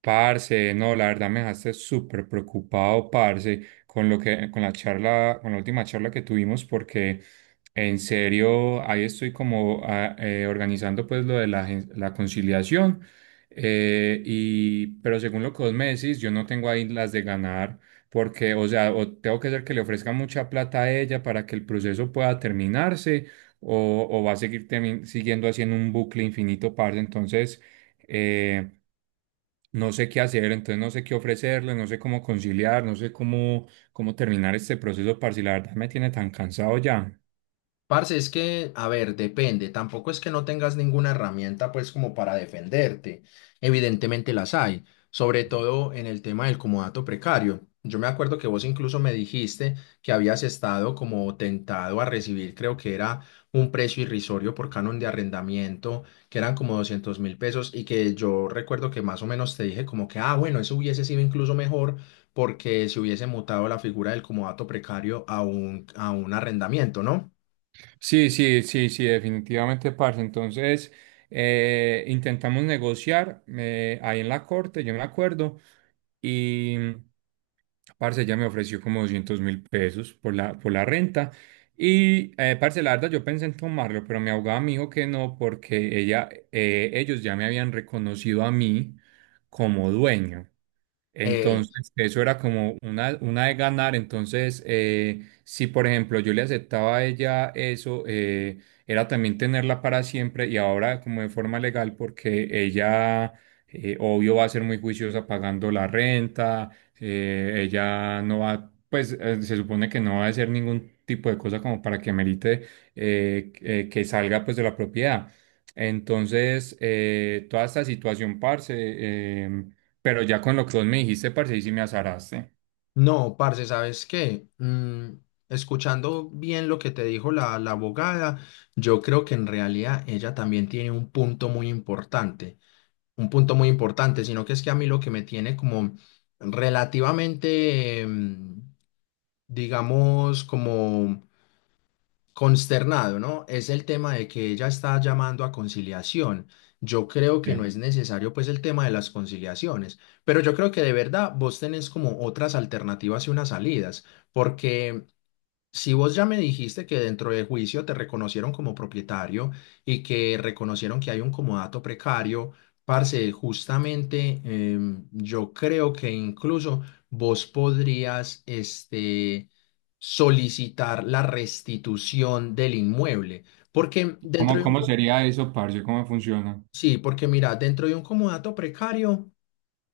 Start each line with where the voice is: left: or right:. right: Parce, no, la verdad me dejaste súper preocupado, parce, con con la charla, con la última charla que tuvimos, porque en serio, ahí estoy como organizando pues lo de la conciliación, pero según lo que vos me decís, yo no tengo ahí las de ganar, porque, o sea, o tengo que hacer que le ofrezca mucha plata a ella para que el proceso pueda terminarse, o va a seguir siguiendo haciendo un bucle infinito, parce, entonces... Eh, no sé qué hacer, entonces no sé qué ofrecerle, no sé cómo conciliar, no sé cómo, cómo terminar este proceso, parce, la verdad me tiene tan cansado ya.
left: Parce, es que, a ver, depende. Tampoco es que no tengas ninguna herramienta, pues, como para defenderte. Evidentemente las hay, sobre todo en el tema del comodato precario. Yo me acuerdo que vos incluso me dijiste que habías estado como tentado a recibir, creo que era un precio irrisorio por canon de arrendamiento, que eran como $200.000, y que yo recuerdo que más o menos te dije como que, ah, bueno, eso hubiese sido incluso mejor porque se hubiese mutado la figura del comodato precario a a un arrendamiento, ¿no?
right: Sí, sí, sí, sí, definitivamente, parce, entonces intentamos negociar ahí en la corte, yo me acuerdo, y parce, ella me ofreció como 200.000 pesos por por la renta. Parce, la verdad, yo pensé en tomarlo, pero mi abogada me dijo que no, porque ellos ya me habían reconocido a mí como dueño.
left: Eh,
right: Entonces, eso era como una de ganar. Entonces, si por ejemplo yo le aceptaba a ella eso, era también tenerla para siempre y ahora como de forma legal, porque ella, obvio, va a ser muy juiciosa pagando la renta, ella no va, pues se supone que no va a hacer ningún tipo de cosa como para que merite que salga pues de la propiedad. Entonces, toda esta situación, parce, pero ya con lo que vos me dijiste, parce, y sí me azaraste.
left: no, parce, ¿sabes qué? Escuchando bien lo que te dijo la abogada, yo creo que en realidad ella también tiene un punto muy importante, un punto muy importante, sino que es que a mí lo que me tiene como relativamente, digamos, como consternado, ¿no? Es el tema de que ella está llamando a conciliación. Yo creo que no
right: Sí.
left: es necesario pues el tema de las conciliaciones, pero yo creo que de verdad vos tenés como otras alternativas y unas salidas, porque si vos ya me dijiste que dentro de juicio te reconocieron como propietario y que reconocieron que hay un comodato precario, parce, justamente yo creo que incluso vos podrías solicitar la restitución del inmueble, porque dentro
right: ¿Cómo,
left: de
right: cómo sería eso, parce? ¿Cómo funciona?
left: sí, porque mira, dentro de un comodato precario.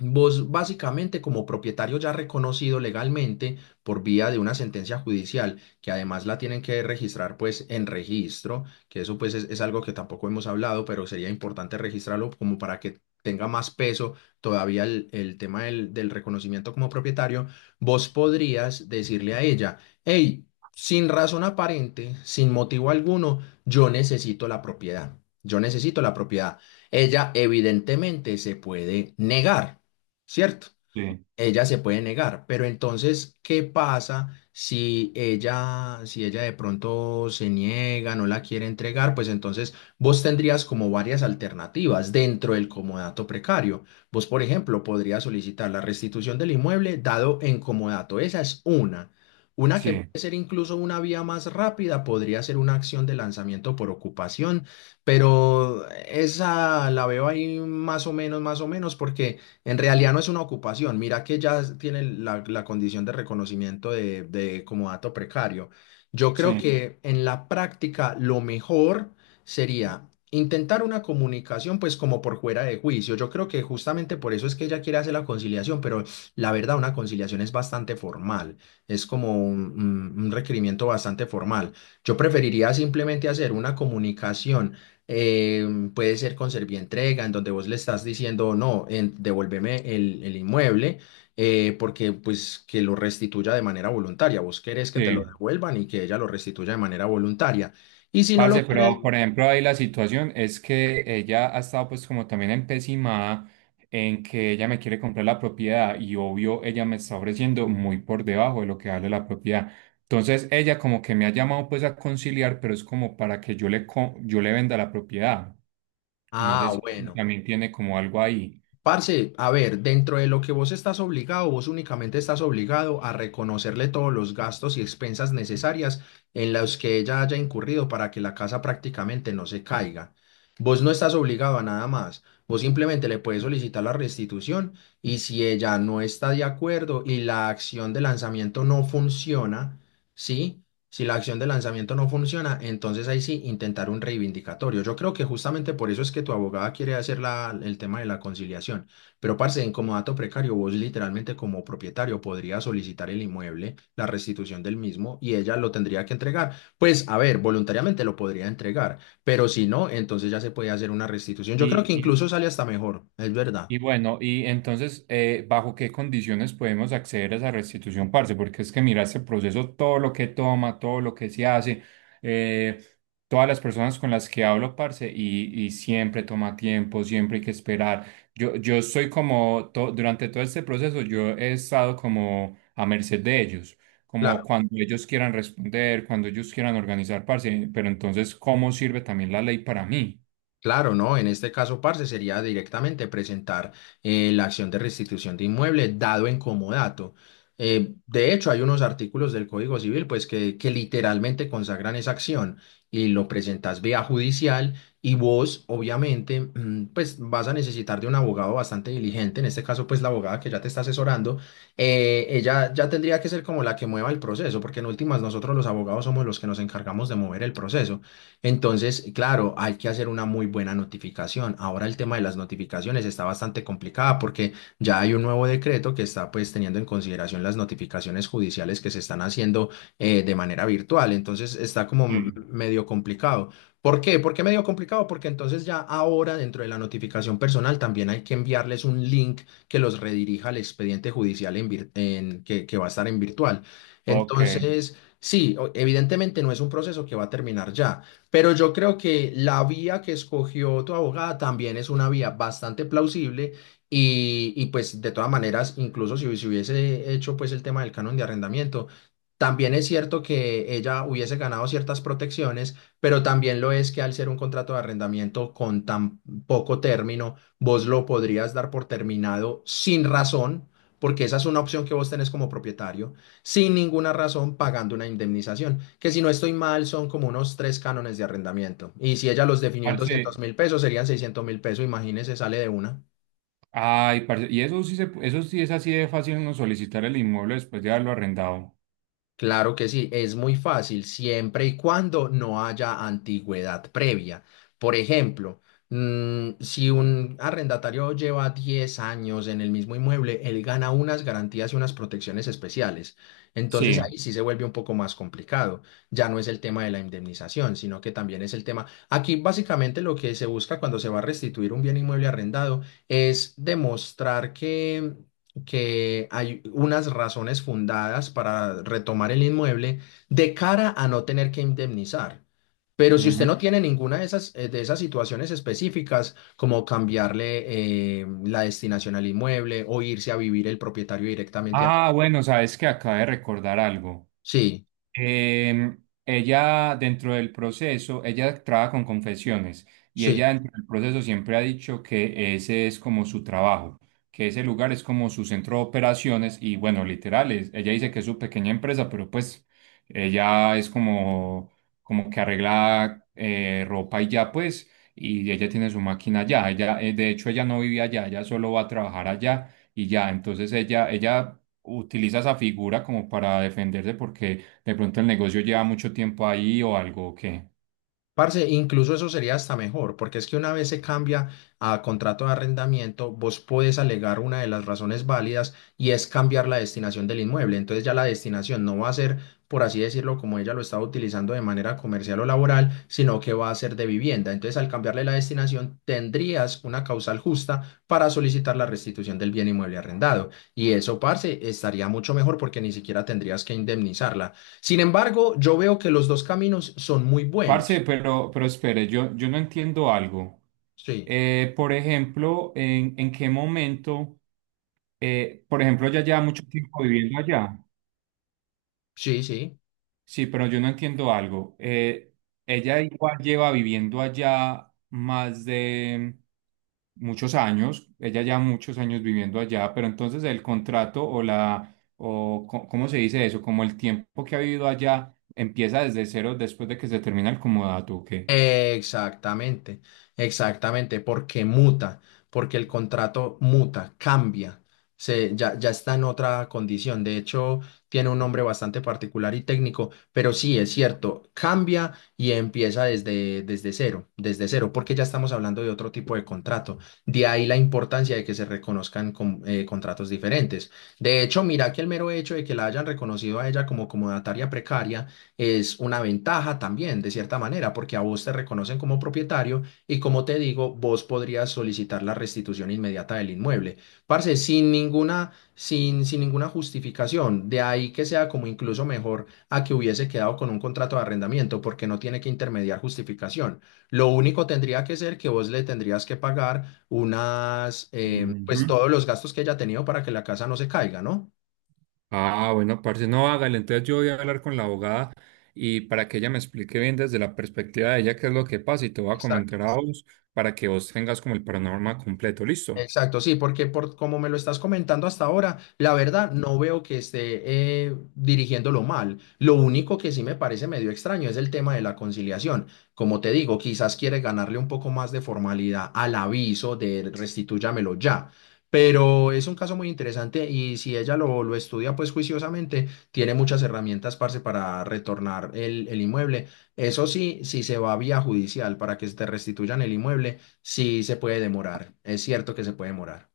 left: Vos básicamente como propietario ya reconocido legalmente por vía de una sentencia judicial, que además la tienen que registrar pues en registro, que eso pues es algo que tampoco hemos hablado, pero sería importante registrarlo como para que tenga más peso todavía el tema del reconocimiento como propietario. Vos podrías decirle a ella, hey, sin razón aparente, sin motivo alguno, yo necesito la propiedad, yo necesito la propiedad. Ella evidentemente se puede negar, ¿cierto?
right: Sí,
left: Ella se puede negar, pero entonces, ¿qué pasa si ella de pronto se niega, no la quiere entregar? Pues entonces vos tendrías como varias alternativas dentro del comodato precario. Vos, por ejemplo, podrías solicitar la restitución del inmueble dado en comodato. Esa es una. Una que
right: sí,
left: puede ser incluso una vía más rápida, podría ser una acción de lanzamiento por ocupación, pero esa la veo ahí más o menos, porque en realidad no es una ocupación, mira que ya tiene la condición de reconocimiento de como dato precario. Yo creo
right: sí,
left: que en la práctica lo mejor sería intentar una comunicación pues como por fuera de juicio. Yo creo que justamente por eso es que ella quiere hacer la conciliación, pero la verdad una conciliación es bastante formal, es como un requerimiento bastante formal. Yo preferiría simplemente hacer una comunicación, eh, puede ser con entrega, en donde vos le estás diciendo, no, devuélveme el inmueble, porque pues que lo restituya de manera voluntaria. Vos querés que te lo
right: sí.
left: devuelvan y que ella lo restituya de manera voluntaria. Y si no lo
right: Parce, pero
left: quieres,
right: por ejemplo, ahí la situación es que ella ha estado pues como también empecinada en que ella me quiere comprar la propiedad y obvio ella me está ofreciendo muy por debajo de lo que vale la propiedad. Entonces ella como que me ha llamado pues a conciliar, pero es como para que yo yo le venda la propiedad. No sé
left: ah,
right: si
left: bueno.
right: también tiene como algo ahí.
left: Parce, a ver, dentro de lo que vos estás obligado, vos únicamente estás obligado a reconocerle todos los gastos y expensas necesarias en los que ella haya incurrido para que la casa prácticamente no se caiga. Vos no estás obligado a nada más. Vos simplemente le puedes solicitar la restitución, y si ella no está de acuerdo y la acción de lanzamiento no funciona, ¿sí? Si la acción de lanzamiento no funciona, entonces ahí sí intentar un reivindicatorio. Yo creo que justamente por eso es que tu abogada quiere hacer el tema de la conciliación. Pero, parce, en como dato precario, vos literalmente como propietario podrías solicitar el inmueble, la restitución del mismo, y ella lo tendría que entregar. Pues, a ver, voluntariamente lo podría entregar, pero si no, entonces ya se puede hacer una restitución. Yo creo que
right: Y,
left: incluso sale hasta mejor, es verdad.
right: Y bueno, y entonces, ¿bajo qué condiciones podemos acceder a esa restitución, parce? Porque es que mira este proceso, todo lo que toma, todo lo que se hace, eh, todas las personas con las que hablo, parce, y siempre toma tiempo, siempre hay que esperar. Yo soy como, to- durante todo este proceso, yo he estado como a merced de ellos, como
left: Claro.
right: cuando ellos quieran responder, cuando ellos quieran organizar, parce, pero entonces, ¿cómo sirve también la ley para mí?
left: Claro, ¿no? En este caso, parce, sería directamente presentar, la acción de restitución de inmueble dado en comodato. De hecho, hay unos artículos del Código Civil, pues, que literalmente consagran esa acción, y lo presentas vía judicial, y vos, obviamente, pues, vas a necesitar de un abogado bastante diligente. En este caso, pues, la abogada que ya te está asesorando, ella ya tendría que ser como la que mueva el proceso, porque en últimas nosotros los abogados somos los que nos encargamos de mover el proceso. Entonces, claro, hay que hacer una muy buena notificación. Ahora el tema de las notificaciones está bastante complicada porque ya hay un nuevo decreto que está pues teniendo en consideración las notificaciones judiciales que se están haciendo, de manera virtual. Entonces está como m-
right: Sí.
left: medio complicado. ¿Por qué? ¿Por qué medio complicado? Porque entonces ya ahora dentro de la notificación personal también hay que enviarles un link que los redirija al expediente judicial, en vir- en- que va a estar en virtual.
right: Ok.
left: Entonces, sí, evidentemente no es un proceso que va a terminar ya, pero yo creo que la vía que escogió tu abogada también es una vía bastante plausible, y pues de todas maneras, incluso si hubiese hecho pues el tema del canon de arrendamiento, también es cierto que ella hubiese ganado ciertas protecciones, pero también lo es que al ser un contrato de arrendamiento con tan poco término, vos lo podrías dar por terminado sin razón, porque esa es una opción que vos tenés como propietario, sin ninguna razón, pagando una indemnización, que si no estoy mal son como unos tres cánones de arrendamiento. Y si ella los definió en
right: Parce,
left: $200.000, serían $600.000, imagínese, sale de una.
right: ay, parce, y eso eso sí es así de fácil uno solicitar el inmueble después de haberlo arrendado.
left: Claro que sí, es muy fácil siempre y cuando no haya antigüedad previa. Por ejemplo, si un arrendatario lleva 10 años en el mismo inmueble, él gana unas garantías y unas protecciones especiales. Entonces ahí
right: Sí.
left: sí se vuelve un poco más complicado. Ya no es el tema de la indemnización, sino que también es el tema. Aquí básicamente lo que se busca cuando se va a restituir un bien inmueble arrendado es demostrar que hay unas razones fundadas para retomar el inmueble, de cara a no tener que indemnizar. Pero si usted
right: Ujú.
left: no tiene ninguna de esas situaciones específicas, como cambiarle, la destinación al inmueble, o irse a vivir el propietario directamente allá.
right: Ah, bueno, sabes que acabé de recordar algo.
left: Sí,
right: Ella, dentro del proceso, ella trabaja con confesiones y
left: sí.
right: ella dentro del proceso siempre ha dicho que ese es como su trabajo, que ese lugar es como su centro de operaciones y bueno, literal, es- ella dice que es su pequeña empresa, pero pues ella es como, como que arregla ropa y ya pues, y ella tiene su máquina allá, ella, de hecho ella no vive allá, ella solo va a trabajar allá y ya, entonces ella utiliza esa figura como para defenderse porque de pronto el negocio lleva mucho tiempo ahí o algo, ¿o qué?
left: Parce, incluso eso sería hasta mejor, porque es que una vez se cambia a contrato de arrendamiento, vos podés alegar una de las razones válidas y es cambiar la destinación del inmueble. Entonces ya la destinación no va a ser, por así decirlo, como ella lo estaba utilizando de manera comercial o laboral, sino que va a ser de vivienda. Entonces al cambiarle la destinación, tendrías una causal justa para solicitar la restitución del bien inmueble arrendado. Y eso, parce, estaría mucho mejor porque ni siquiera tendrías que indemnizarla. Sin embargo, yo veo que los dos caminos son muy
right: Parce,
left: buenos.
right: pero espere, yo no entiendo algo.
left: Sí,
right: Por ejemplo, en qué momento, por ejemplo, ya lleva mucho tiempo viviendo allá?
left: sí, sí.
right: Sí, pero yo no entiendo algo. Ella igual lleva viviendo allá más de muchos años. Ella ya muchos años viviendo allá, pero entonces el contrato o ¿cómo se dice eso? Como el tiempo que ha vivido allá empieza desde cero después de que se termina el comodato, ¿o qué?
left: Exactamente, exactamente, porque muta, porque el contrato muta, cambia, ya está en otra condición. De hecho, tiene un nombre bastante particular y técnico, pero sí, es cierto, cambia y empieza desde cero, desde cero, porque ya estamos hablando de otro tipo de contrato. De ahí la importancia de que se reconozcan contratos diferentes. De hecho, mira que el mero hecho de que la hayan reconocido a ella como comodataria precaria es una ventaja también, de cierta manera, porque a vos te reconocen como propietario, y como te digo, vos podrías solicitar la restitución inmediata del inmueble. Parce, sin ninguna justificación, de ahí que sea como incluso mejor a que hubiese quedado con un contrato de arrendamiento, porque no tiene que intermediar justificación. Lo único tendría que ser que vos le tendrías que pagar
right: Ujú.
left: pues todos los gastos que haya tenido para que la casa no se caiga, ¿no?
right: Ah, bueno, parce, no, hágale. Entonces yo voy a hablar con la abogada y para que ella me explique bien desde la perspectiva de ella qué es lo que pasa y te voy a
left: Exacto.
right: comentar a vos para que vos tengas como el panorama completo, ¿listo?
left: Exacto, sí, porque por como me lo estás comentando hasta ahora, la verdad no veo que esté, dirigiéndolo mal. Lo único que sí me parece medio extraño es el tema de la conciliación. Como te digo, quizás quiere ganarle un poco más de formalidad al aviso de restitúyamelo ya. Pero es un caso muy interesante, y si ella lo estudia pues juiciosamente, tiene muchas herramientas, parce, para retornar el inmueble. Eso sí, si se va a vía judicial para que se te restituyan el inmueble. Sí, se puede demorar. Es cierto que se puede demorar.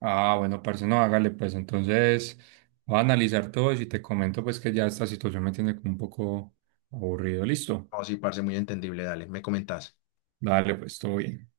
right: Ah, bueno, parce, no, hágale, pues entonces voy a analizar todo y si te comento pues que ya esta situación me tiene como un poco aburrido, ¿listo?
left: No, sí, parce, muy entendible. Dale, me comentás.
right: Dale, pues todo bien.